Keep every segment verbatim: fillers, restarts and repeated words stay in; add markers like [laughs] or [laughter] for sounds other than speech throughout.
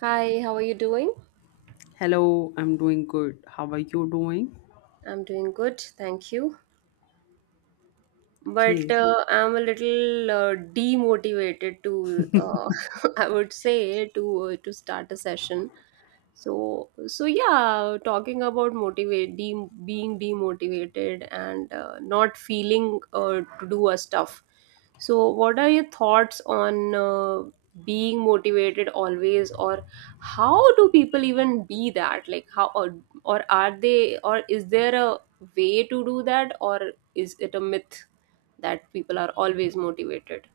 Hi, how are you doing? Hello, I'm doing good. How are you doing? I'm doing good, thank you. But Okay. uh, I'm a little uh, demotivated to, uh, [laughs] I would say, to uh, to start a session, so so yeah, talking about motivate de- being demotivated and uh, not feeling uh, to do a stuff. So what are your thoughts on uh, being motivated always, or how do people even be that, like how or, or are they, or is there a way to do that, or is it a myth that people are always motivated?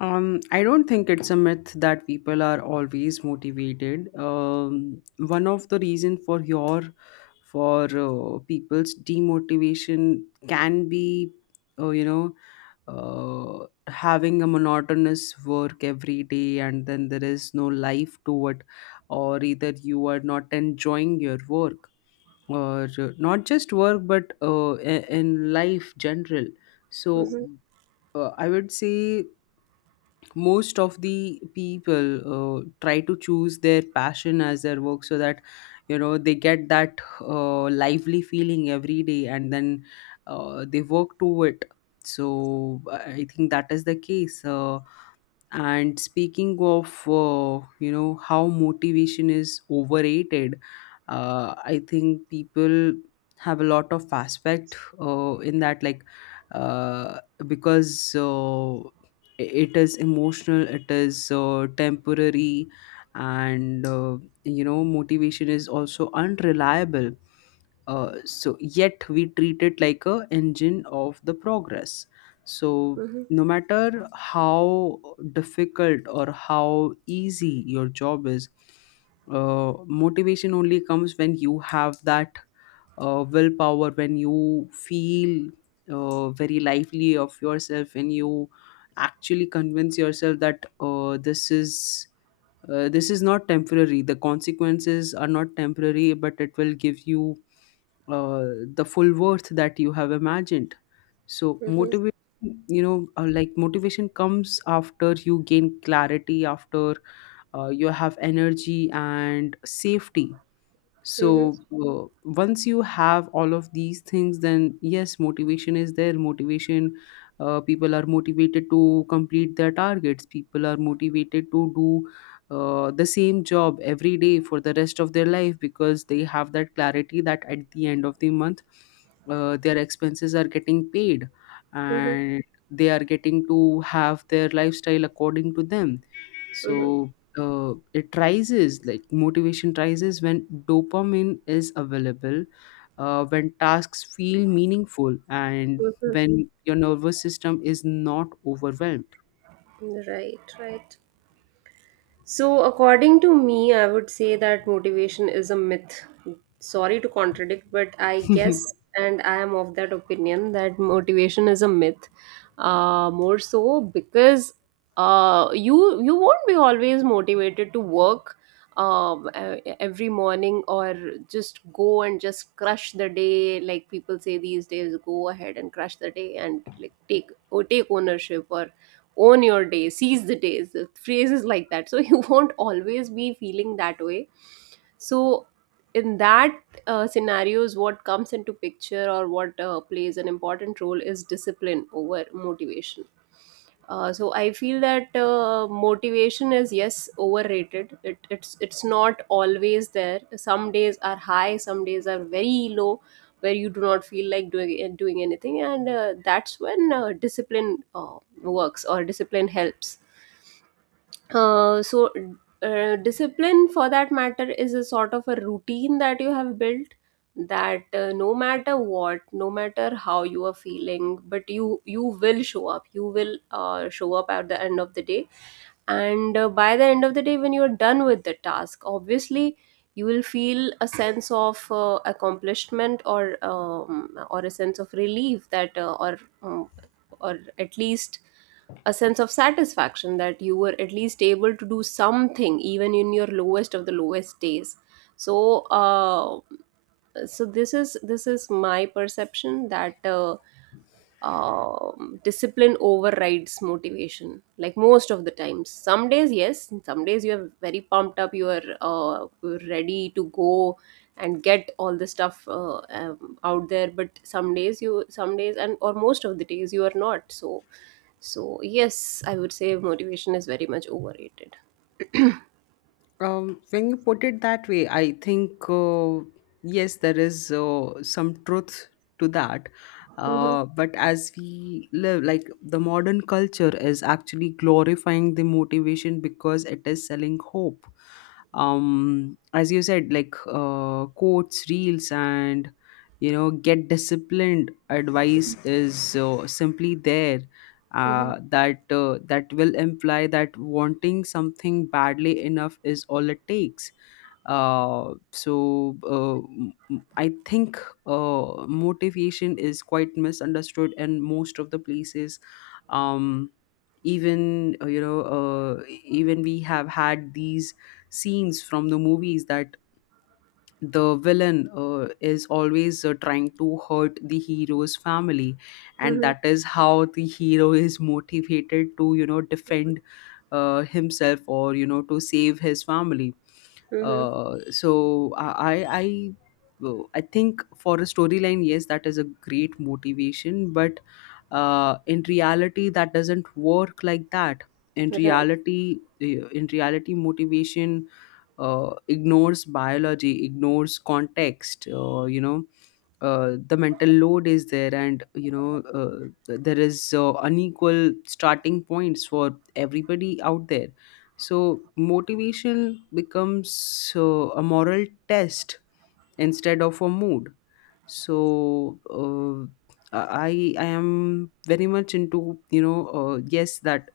Um, I don't think it's a myth that people are always motivated. Um, one of the reason for your for uh, people's demotivation can be, uh, you know, uh, having a monotonous work every day, and then there is no life to it, or either you are not enjoying your work or uh, not just work but uh, i- in life general. so Mhm, uh, i would say most of the people uh, try to choose their passion as their work, so that you know they get that uh, lively feeling every day, and then uh, they work to it. So i I think that is the case. Uh, and speaking of, uh, you know, how motivation is overrated, uh, I think people have a lot of aspect uh, in that, like, uh, because uh, it is emotional, it is uh, temporary, and, uh, you know, motivation is also unreliable. Uh, so, yet we treat it like a engine of the progress. So, mhm, no matter how difficult or how easy your job is, uh, motivation only comes when you have that uh, willpower, when you feel uh, very lively of yourself, when you actually convince yourself that uh, this is uh, this is not temporary, the consequences are not temporary, but it will give you uh, the full worth that you have imagined. So mhm, motivation you know uh, like motivation comes after you gain clarity, after uh, you have energy and safety. mhm, So, uh, once you have all of these things, then yes, motivation is there. Motivation uh, people are motivated to complete their targets, people are motivated to do uh, the same job every day for the rest of their life, because they have that clarity that at the end of the month, uh, their expenses are getting paid, mhm, and they are getting to have their lifestyle according to them. mhm, So, uh, it rises, like motivation rises when dopamine is available, uh, when tasks feel meaningful, and mhm. when your nervous system is not overwhelmed. Right, right. So, according to me, I would say that motivation is a myth. Sorry to contradict, but I guess, [laughs] and I am of that opinion, that motivation is a myth. Uh, more so because uh, you you won't be always motivated to work, um, uh, every morning, or just go and just crush the day, like people say these days, go ahead and crush the day, and like take or take ownership, or own your day, seize the days, the phrases like that, so [laughs] you won't always be feeling that way. So in that uh, scenarios, what comes into picture, or what uh, plays an important role is discipline over motivation. Uh, so I feel that uh, motivation is, yes, overrated. It, it's it's not always there. Some days are high, some days are very low, where you do not feel like doing doing anything, and uh, that's when uh, discipline uh, works, or discipline helps. uh, so uh, Discipline, for that matter, is a sort of a routine that you have built, that uh, no matter what, no matter how you are feeling, but you you will show up, you will uh, show up at the end of the day. And uh, by the end of the day, when you're done with the task, obviously you will feel a sense of uh, accomplishment, or um, or a sense of relief that uh, or um, or at least a sense of satisfaction that you were at least able to do something even in your lowest of the lowest days. So uh, so this is, this is my perception that uh, um, discipline overrides motivation, like most of the times. Some days, yes, some days you're very pumped up, you are uh, ready to go and get all the stuff uh, um, out there, but some days you, some days, and or most of the days you are not. So so yes, I would say motivation is very much overrated. Um, when you put it that way, I think, uh, yes, there is uh, some truth to that. Uh, but as we live, like the modern culture is actually glorifying the motivation because it is selling hope. Um, as you said, like uh, quotes, reels, and you know, get disciplined advice is uh, simply there. Mm-hmm, Uh, that uh, that will imply that wanting something badly enough is all it takes. Uh, so uh, m- m- i think uh, motivation is quite misunderstood in most of the places. Um, even uh, you know uh, even we have had these scenes from the movies, that the villain uh, is always uh, trying to hurt the hero's family, and mm-hmm, that is how the hero [laughs] is motivated to you know defend uh, himself, or you know to save his family. mm-hmm. uh, so i i I- well, I think for a storyline, yes, that is a great motivation, but uh, in reality that doesn't work like that. in Right. reality uh, in reality motivation uh, ignores biology, ignores context. Uh, you know uh, the mental load is there, and you know uh, th- there is uh, unequal starting points for everybody out there. So motivation becomes uh, a moral test, instead of a mood. So uh, i i am very much into, you know uh, yes, that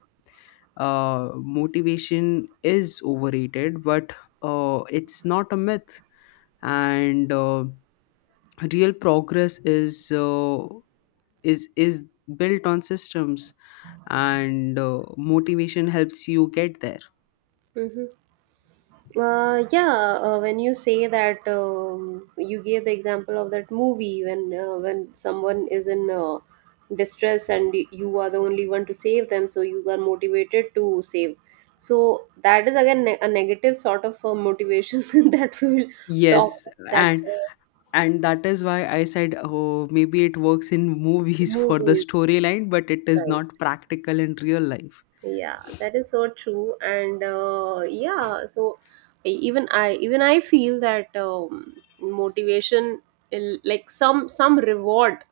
uh, motivation is overrated, but uh, it's not a myth. And uh, real progress is uh, is is built on systems, and uh, motivation helps you get there. Mm-hmm. Uh, yeah, uh, when you say that, um, you gave the example of that movie when uh, when someone is in uh, distress and y- you are the only one to save them, so you are motivated to save. So that is again, ne- a negative sort of uh, motivation [laughs] that we will talk Yes, about, that and uh, and that is why I said, oh, maybe it works in movies [laughs] for the movies. storyline, but it is not practical in real life. Yeah, that is so true, and uh, yeah, so I- even i even i feel that um, motivation, il- like some some reward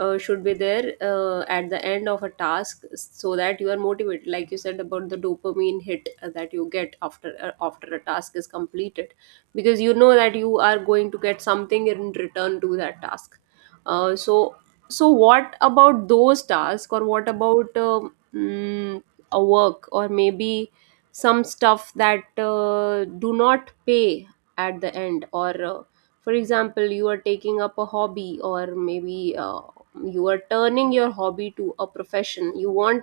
uh, should be there uh, at the end of a task, so that you are motivated, like you said about the dopamine hit uh, that you get after uh, after a task is completed, because you know that you are going to get something in return to that task. Uh, so so what about those tasks, or what about um, mm, a work, or maybe some stuff that uh, do not pay at the end, or uh, for example you are taking up a hobby, or maybe uh, you are turning your hobby to a profession, you want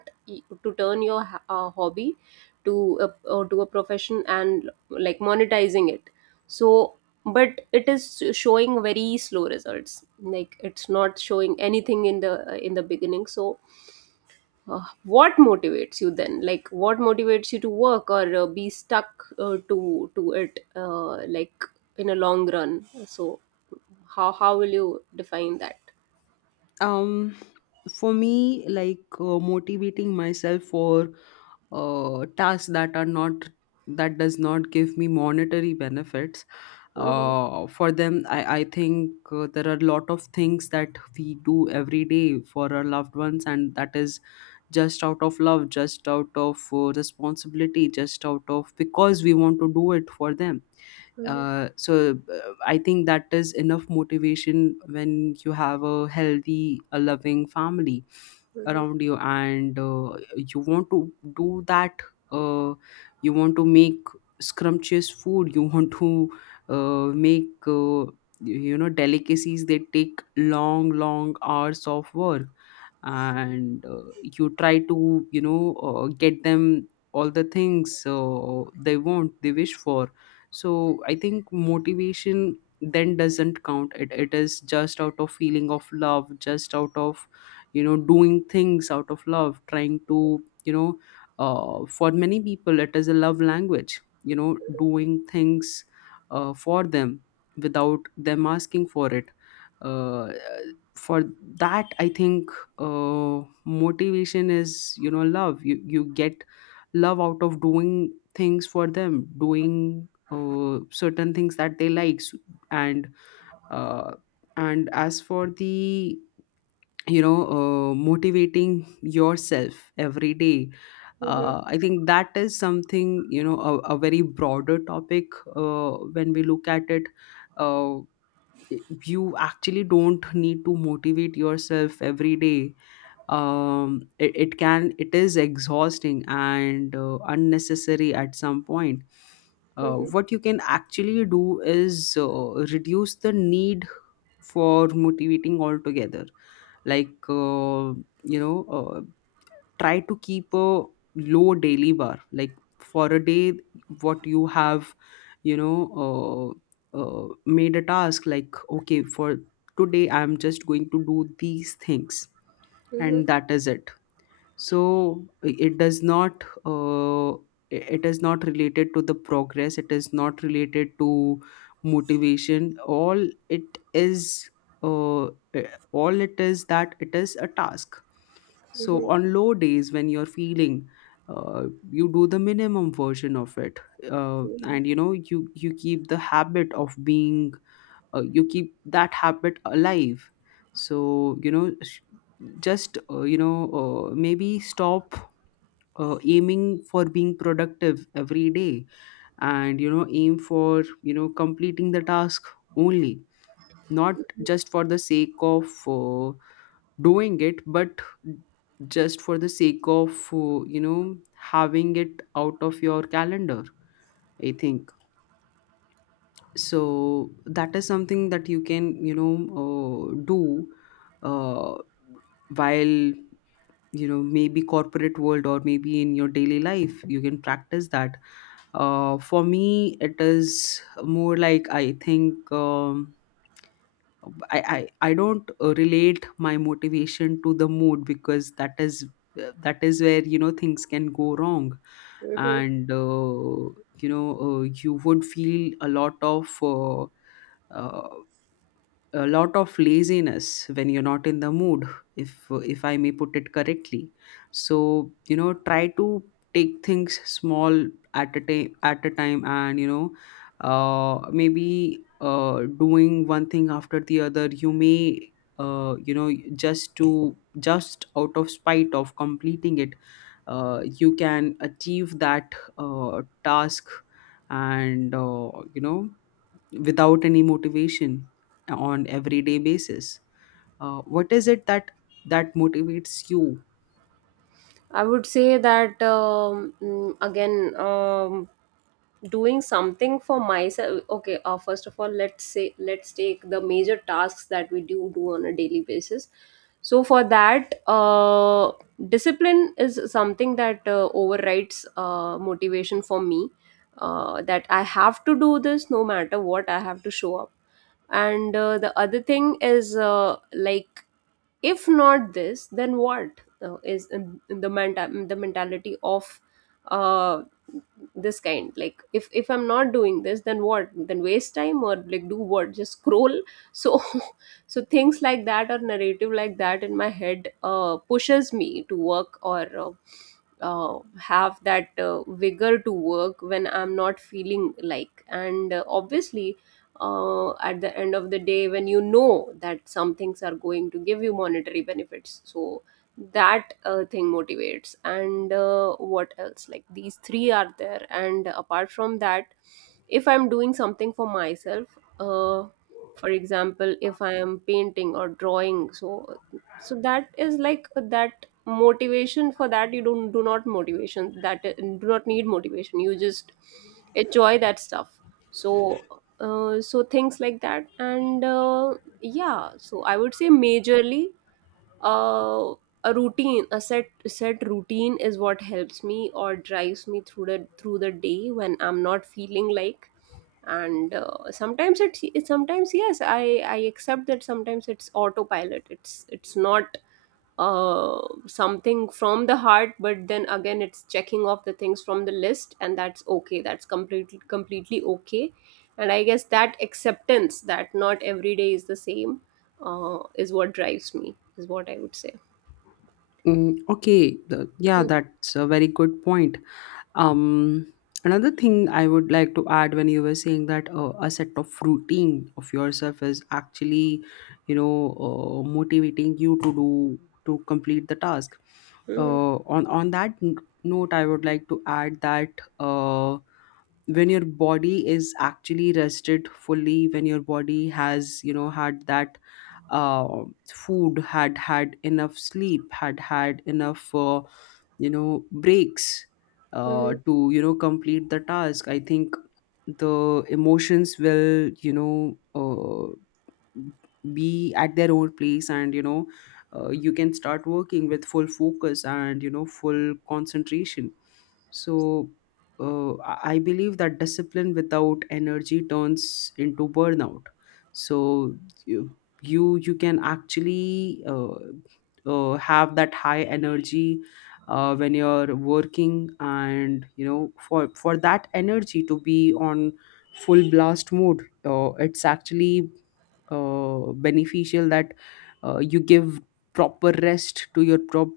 to turn your ha- uh, hobby to a, or to a profession, and like monetizing it. So but it is showing very slow results, like it's not showing anything in the in the beginning, so uh, what motivates you then? Like, what motivates you to work, or uh, be stuck uh, to to it, uh, like in a long run? So, how how will you define that? um for me, like uh, motivating myself for uh tasks that are not that does not give me monetary benefits, Hmm. uh, for them, i, I think uh, there are a lot of things that we do every day for our loved ones, and that is just out of love, just out of uh, responsibility, just out of, because we want to do it for them. Uh, so uh, i think that is enough motivation when you have a healthy, a loving family around you, and uh, you want to do that. uh, you want to make scrumptious food, you want to uh, make, uh, you know delicacies. They take long, long hours of work, and uh, you try to, you know uh, get them all the things uh, they want, they wish for. So I think motivation then doesn't count, it, it is just out of feeling of love, just out of you know doing things out of love, trying to, you know uh, for many people it is a love language, you know doing things uh, for them, without them asking for it. uh, for that I think uh, motivation is, you know love. You you get love out of doing things for them, doing uh, certain things that they like S- and uh, and as for the, you know uh, motivating yourself every day, uh, i think that is something, you know, a, a very broader topic, uh, when we look at it. uh, you actually don't need to motivate yourself every day. Um it, it can it is exhausting and uh, unnecessary at some point. Uh, what you can actually do is uh, reduce the need for motivating altogether. Like uh, you know uh, try to keep a low daily bar, like for a day what you have, you know uh, uh, made a task, like, okay, for today I'm just going to do these things, Hmm. and that is it. So it does not uh, It is not related to the progress, it is not related to motivation. All it is uh, all it is that it is a task. So on low days when you're feeling, uh, you do the minimum version of it, uh, and you know you you keep the habit of being, uh, you keep that habit alive. So, you know sh- just, uh, you know uh, maybe stop uh, aiming for being productive every day, and you know aim for you know completing the task only, not just for the sake of uh, doing it, but just for the sake of, uh, you know having it out of your calendar, I think. So that is something that you can, you know uh, do, uh, while, you know maybe corporate world or maybe in your daily life, you can practice that. Uh, for me it is more like I think, um, I, I i don't uh, relate my motivation to the mood, because that is uh, that is where, you know, things can go wrong. And uh, you know uh, you would feel a lot of uh, uh, a lot of laziness when you're not in the mood, if if i may put it correctly. So, you know try to take things small, at a time at a time and you know uh, maybe uh, doing one thing after the other, you may, uh, you know just to just out of spite of completing it, uh, you can achieve that uh, task. And uh, you know without any motivation on everyday basis, uh, what is it that that motivates you? I would say that um, mm, again. Um, doing something for myself. Okay, uh, first of all, let's say let's take the major tasks that we do do on a daily basis. So for that uh, discipline is something that uh, overrides uh, motivation for me, uh, that I have to do this, no matter what, I have to show up. And uh, the other thing is, uh, like, if not this, then what? Uh, is in- in the menta- the mentality of uh, this kind, like, if if I'm not doing this, then what? Then waste time, or like, do what, just scroll? So [laughs] so things like that, or narrative like that in my head uh, pushes me to work, or uh, uh, have that uh, vigor to work when I'm not feeling like. And uh, obviously uh, at the end of the day when you know that some things are going to give you monetary benefits, so that uh, thing motivates. And uh, what else, like these three are there, and apart from that, if I'm doing something for myself, uh, for example if I am painting or drawing, so so that is like that motivation. For that you don't, do not, motivation, that do not need motivation, you just enjoy that stuff. So uh, so things like that. And uh, yeah, so I would say majorly uh, a routine, a set set routine is what helps me or drives me through the through the day when I'm not feeling like. And uh, sometimes it, it sometimes, yes, i i accept that sometimes it's autopilot, it's it's not uh something from the heart, but then again it's checking off the things from the list, and that's okay, that's completely completely okay. And I guess that acceptance, that not every day is the same, uh, is what drives me, is what I would say. Mm, okay, the, yeah, that's a very good point. Um, Another thing I would like to add, when you were saying that uh, a set of routine of yourself is actually, you know, uh, motivating you to do to complete the task. Hmm. Uh, on on that n- note, I would like to add that uh, when your body is actually rested fully, when your body has, you know, had that. uh food, had had enough sleep, had had enough, uh, you know breaks, uh, Hmm. to you know complete the task, I think the emotions will, you know uh, be at their own place, and you know uh, you can start working with full focus and you know full concentration. So uh, i I believe that discipline without energy turns into burnout. So you you, you can actually uh, uh, have that high energy uh, when you're working, and you know for for that energy to be on full blast mode, uh, it's actually uh, beneficial that uh, you give proper rest to your prop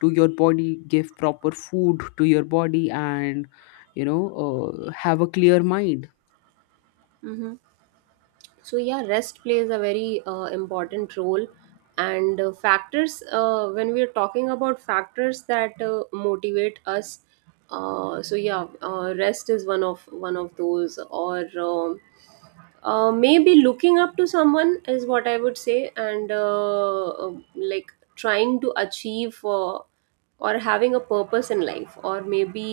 to your body, give proper food to your body, and you know uh, have a clear mind. Hmm. So yeah, rest plays a very uh, important role. And uh, factors, uh, when we are talking about factors that uh, motivate us, uh, so yeah, uh, rest is one of one of those. Or um uh, maybe looking up to someone is what I would say. And uh, uh, like, trying to achieve uh, or having a purpose in life, or maybe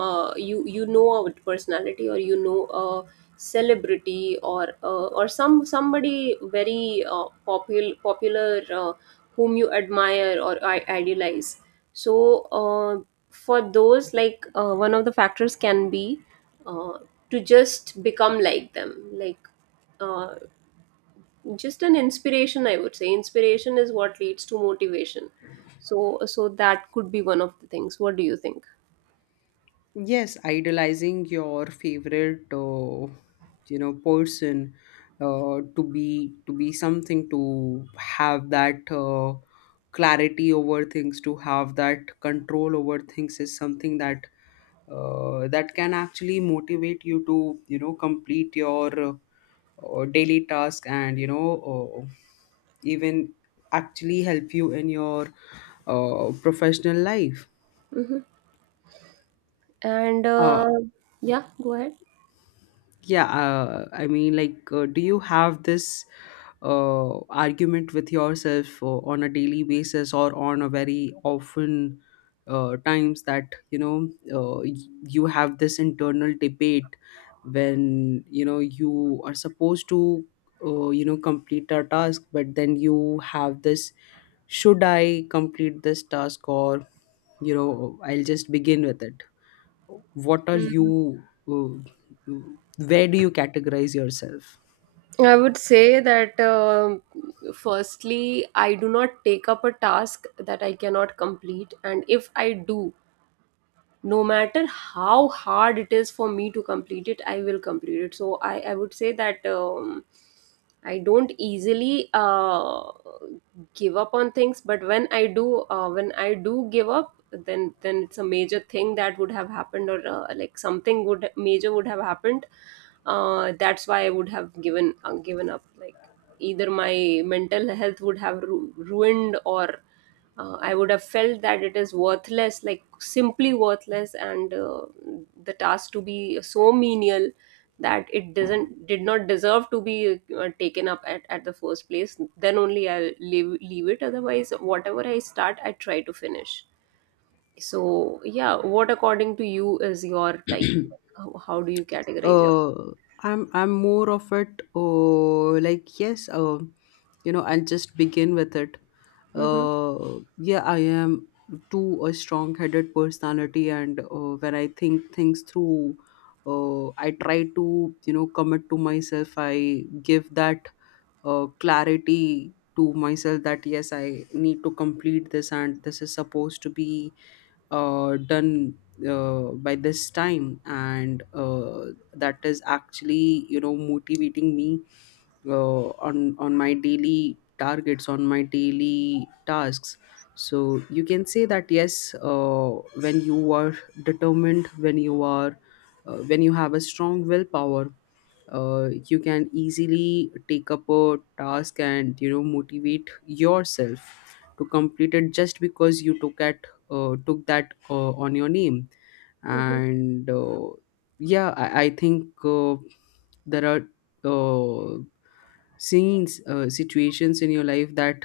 uh, you you know a personality, or you know a celebrity, or uh, or some somebody very uh, popular popular uh, whom you admire or I- idealize. So uh, for those, like, uh, one of the factors can be uh, to just become like them, like uh, just an inspiration, I would say inspiration is what leads to motivation. So so that could be one of the things. What do you think? Yes, idolizing your favorite, uh, you know, person, uh, to be to be something, to have that uh, clarity over things, to have that control over things is something that uh, that can actually motivate you to you know complete your uh, uh, daily task, and you know uh, even actually help you in your uh, professional life. Mm-hmm. And Uh, uh, yeah, go ahead. yeah uh, I mean, like uh, do you have this uh, argument with yourself uh, on a daily basis or on a very often uh, times that you know uh, y- you have this internal debate when you know you are supposed to uh, you know complete a task, but then you have this: should I complete this task, or you know, I'll just begin with it? What are Mm. you, uh, where do you categorize yourself? I would say that, um firstly, I do not take up a task that I cannot complete, and if I do, no matter how hard it is for me to complete it, I will complete it. So i i would say that um, I don't easily uh, give up on things. But when I do uh, when I do give up, then then it's a major thing that would have happened, or uh, like, something would major would have happened, uh, that's why I would have given uh, given up, like, either my mental health would have ru- ruined, or uh, I would have felt that it is worthless, like simply worthless, and uh, the task to be so menial that it doesn't, did not deserve to be uh, taken up at, at the first place. Then only I'll leave leave it, otherwise whatever I start I try to finish. So yeah, what according to you is your type? [clears throat] How how do you categorize yourself? uh i'm i'm more of it, uh, like, yes, uh, you know, I'll just begin with it. Mm-hmm. Uh yeah, I am too a strong headed personality. And uh, when I think things through, uh, I try to, you know, commit to myself. I give that uh, clarity to myself that yes, I need to complete this and this is supposed to be uh, done uh, by this time. And uh, that is actually, you know, motivating me uh, on on my daily targets, on my daily tasks. So you can say that yes, uh, when you are determined, when you are uh, when you have a strong willpower, uh, you can easily take up a task and, you know, motivate yourself to complete it just because you took at uh, took that uh, on your name. Mm-hmm. And uh, Yeah, I, I think uh, there are uh, scenes, uh, situations in your life that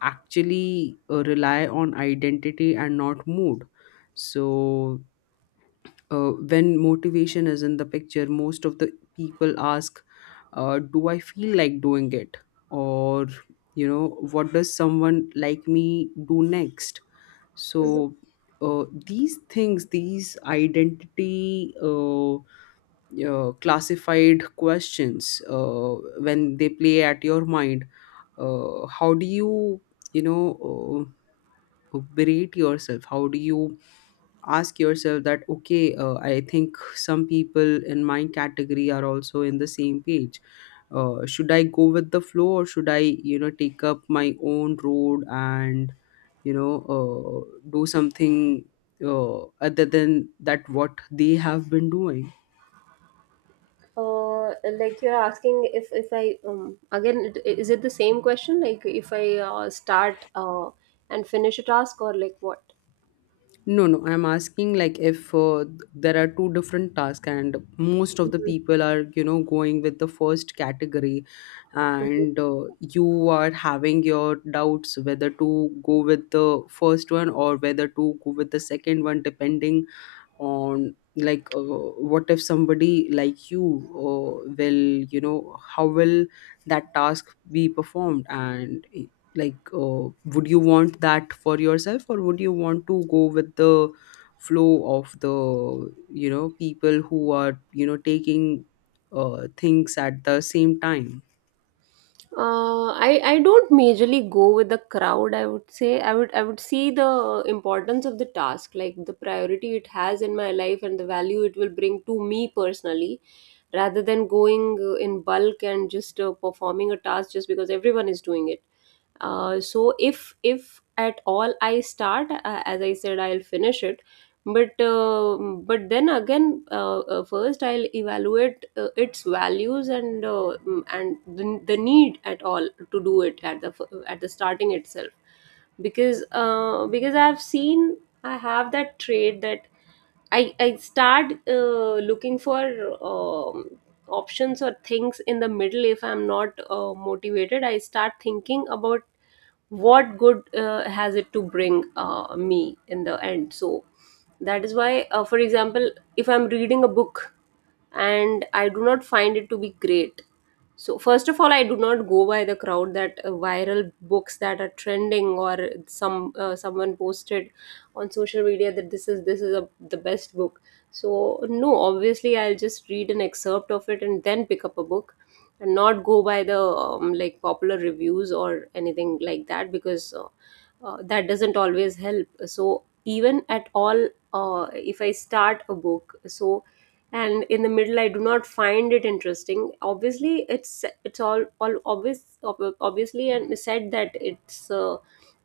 actually uh, rely on identity and not mood. So uh, when motivation is in the picture, most of the people ask, uh, do I feel like doing it? Or, you know, what does someone like me do next? Mm-hmm. So, uh, these things, these identity uh, uh, classified questions, uh, when they play at your mind, uh, how do you, you know, uh, berate yourself? How do you ask yourself that, okay, uh, I think some people in my category are also in the same page, uh, should I go with the flow or should I, you know, take up my own road and you know, uh, do something uh, other than that what they have been doing? Uh, like, you're asking if if I, um again, it, is it the same question, like if I uh, start uh, and finish a task, or like what? No, no, I'm asking like, if uh, there are two different tasks, and most of the Mhm. people are, you know, going with the first category, and uh, you are having your doubts whether to go with the first one or whether to go with the second one, depending on like, uh, what if somebody like you uh, will, you know, how will that task be performed? And eh, like uh, would you want that for yourself, or would you want to go with the flow of the, you know, people who are, you know, taking uh, things at the same time? Uh, I I don't majorly go with the crowd. I would say I would, I would see the importance of the task, like the priority it has in my life and the value it will bring to me personally, rather than going uh, in bulk and just uh, performing a task just because everyone is doing it. Uh, so if if at all I start, uh, as I said, I'll finish it but uh, but then again uh, uh, first I'll evaluate uh, its values and uh, mm, and the, the need at all to do it at the f- at the starting itself because uh, because I've seen I have that trait that i i start uh, looking for um, options or things in the middle if I'm not uh, motivated. I start thinking about what good uh, has it to bring uh, me in the end. So that is why, uh, for example, if I'm reading a book and I do not find it to be great. So first of all, I do not go by the crowd, that uh, viral books that are trending or some uh, someone posted on social media that this is this is a, the best book. So no, obviously I'll just read an excerpt of it and then pick up a book and not go by the um, like popular reviews or anything like that, because uh, uh, that doesn't always help. So even at all, uh, if I start a book, so, and in the middle I do not find it interesting, obviously it's it's all all obvious ob- obviously and said that it's uh,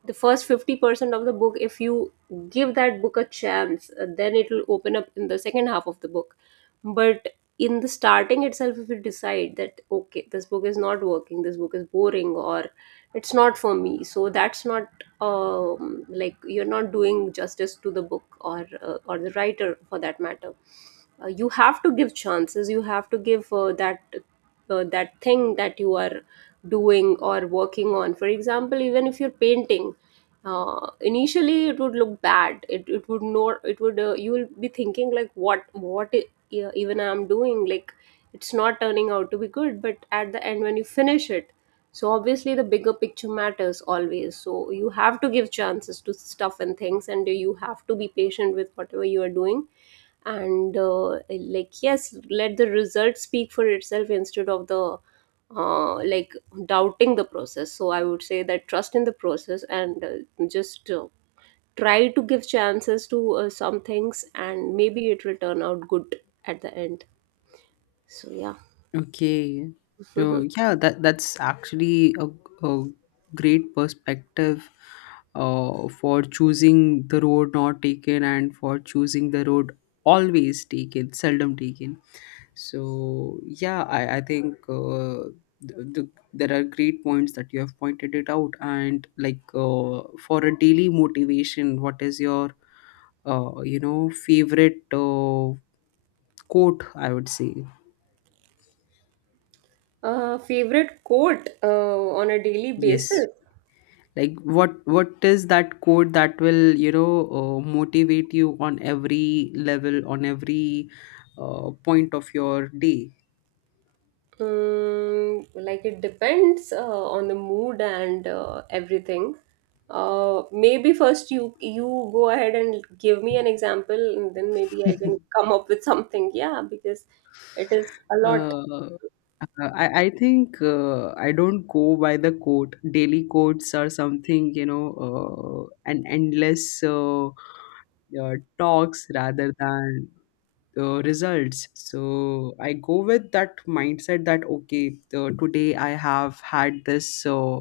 the first fifty percent of the book. If you give that book a chance, uh, then it will open up in the second half of the book. But in the starting itself, if you decide that okay, this book is not working, this book is boring, or it's not for me, so that's not um, like, you're not doing justice to the book, or uh, or the writer for that matter. Uh, you have to give chances. You have to give uh, that uh, that thing that you are doing or working on. For example, even if you're painting, uh, initially it would look bad, it, it would not. It would uh, you will be thinking like what what i- e- even I'm doing like it's not turning out to be good. But at the end, when you finish it, so obviously the bigger picture matters always. So you have to give chances to stuff and things, and you have to be patient with whatever you are doing, and uh, like yes, let the result speak for itself instead of the uh, like doubting the process. So I would say that, trust in the process, and uh, just uh, try to give chances to uh, some things, and maybe it will turn out good at the end. So yeah. Okay. So [laughs] yeah, that that's actually a, a great perspective uh, for choosing the road not taken, and for choosing the road always taken, seldom taken. So yeah, I, I think uh, the, the, there are great points that you have pointed it out. And like uh, for a daily motivation, what is your uh, you know favorite uh, quote? I would say, uh, Favorite quote uh, on a daily yes. basis. Like, what what is that code that will, you know, uh, motivate you on every level, on every uh, point of your day? Mm, like it depends uh, on the mood and uh, everything. Uh, maybe first you you go ahead and give me an example, and then maybe I can [laughs] come up with something. Yeah, because it is a lot. uh, uh, I, I think uh, I don't go by the quote. Daily quotes are something, you know, uh, an endless uh, uh, talks rather than uh, results. So I go with that mindset that okay, uh, today I have had this uh,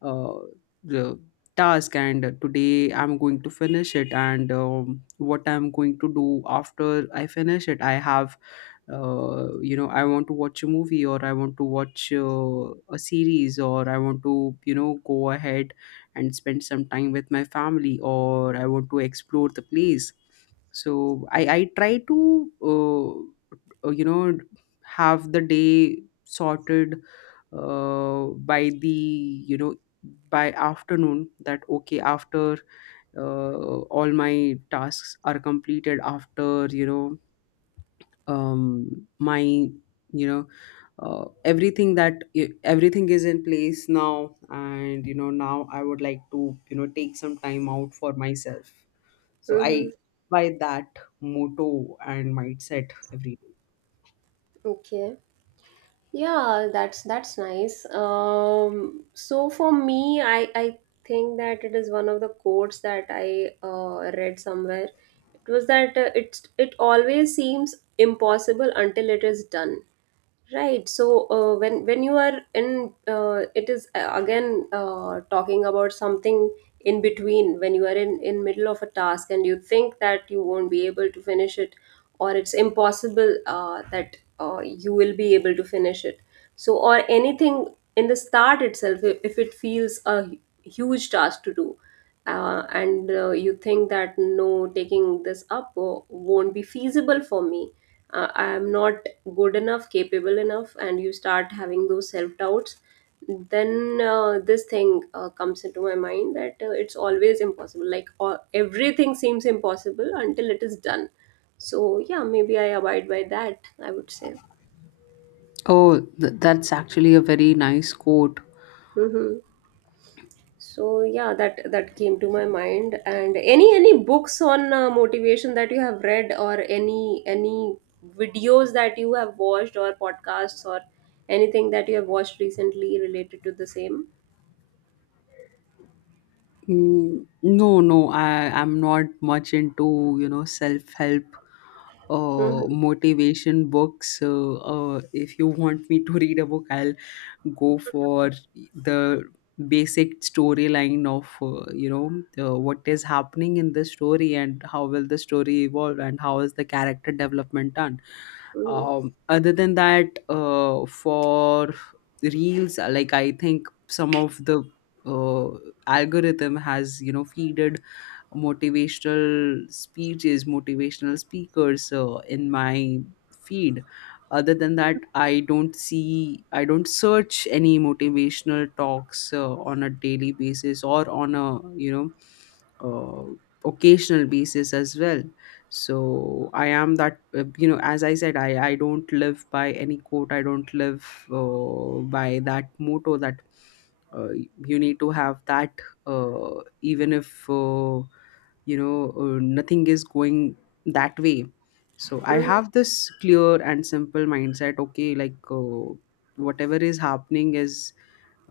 uh, the task, and today I'm going to finish it. And um, what I'm going to do after I finish it, I have uh, you know, I want to watch a movie, or I want to watch uh, a series, or I want to, you know, go ahead and spend some time with my family, or I want to explore the place. So i i try to uh, uh, you know have the day sorted uh, by the, you know, by afternoon, that okay, after uh, all my tasks are completed, after, you know, um, my, you know, uh, everything that e, everything is in place now, and you know, now I would like to, you know, take some time out for myself. So i Mm-hmm. by that motto and mindset every day. Okay. Yeah, that's that's nice. Um, so for me, I I think that it is one of the quotes that I uh, read somewhere. It was that uh, it's it always seems impossible until it is done. Right. So uh, when when you are in, uh, it is uh, again uh, talking about something in between. When you are in in middle of a task and you think that you won't be able to finish it, or it's impossible uh, that uh, you will be able to finish it. So, or anything in the start itself, i- if it feels a hu- huge task to do, uh, and uh, you think that no, taking this up uh, won't be feasible for me, uh, I am not good enough, capable enough, and you start having those self doubts, then uh, this thing uh, comes into my mind that uh, it's always impossible, like all, everything seems impossible until it is done. So yeah, maybe I abide by that, I would say. Oh, th- that's actually a very nice quote. Hmm. So yeah, that that came to my mind. And any any books on uh, motivation that you have read, or any any videos that you have watched, or podcasts, or anything that you have watched recently related to the same. Mm, no no, I, I'm not much into, you know, self-help Hmm. uh motivation books. Uh, uh if you want me to read a book, I'll go for the basic storyline of uh, you know, uh, what is happening in the story, and how will the story evolve, and how is the character development done. Hmm. Um, other than that, uh, for reels, like, I think some of the uh, algorithm has, you know, feeded motivational speeches, motivational speakers uh, in my feed. Other than that, I don't see, I don't search any motivational talks uh, on a daily basis, or on a, you know, uh, occasional basis as well. So I am that, uh, you know, as I said, i i don't live by any quote, I don't live uh, by that motto that uh, you need to have that uh, even if uh, you know, uh, nothing is going that way. So I Hmm. have this clear and simple mindset, okay, like, uh, whatever is happening is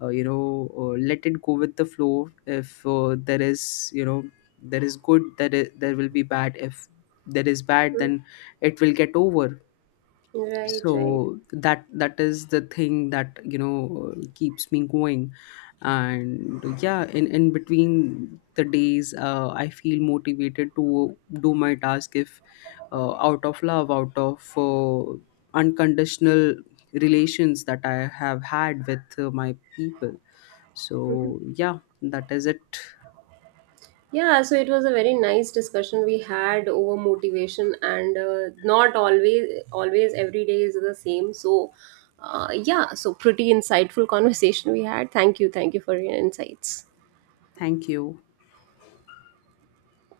uh, you know, uh, let it go with the flow. If uh, there is, you know, there is good, there is, there will be bad. If there is bad, Hmm. then it will get over. Right, right. So that that is the thing that, you know, keeps me going. And yeah, in in between the days, uh, I feel motivated to do my task if uh, out of love, out of uh, unconditional relations that I have had with uh, my people. So Mhm. yeah, that is it. Yeah, so it was a very nice discussion we had over motivation, and uh, not always, always every day is the same. So, uh, yeah, so pretty insightful [laughs] conversation we had. Thank you, thank you for your insights. Thank you.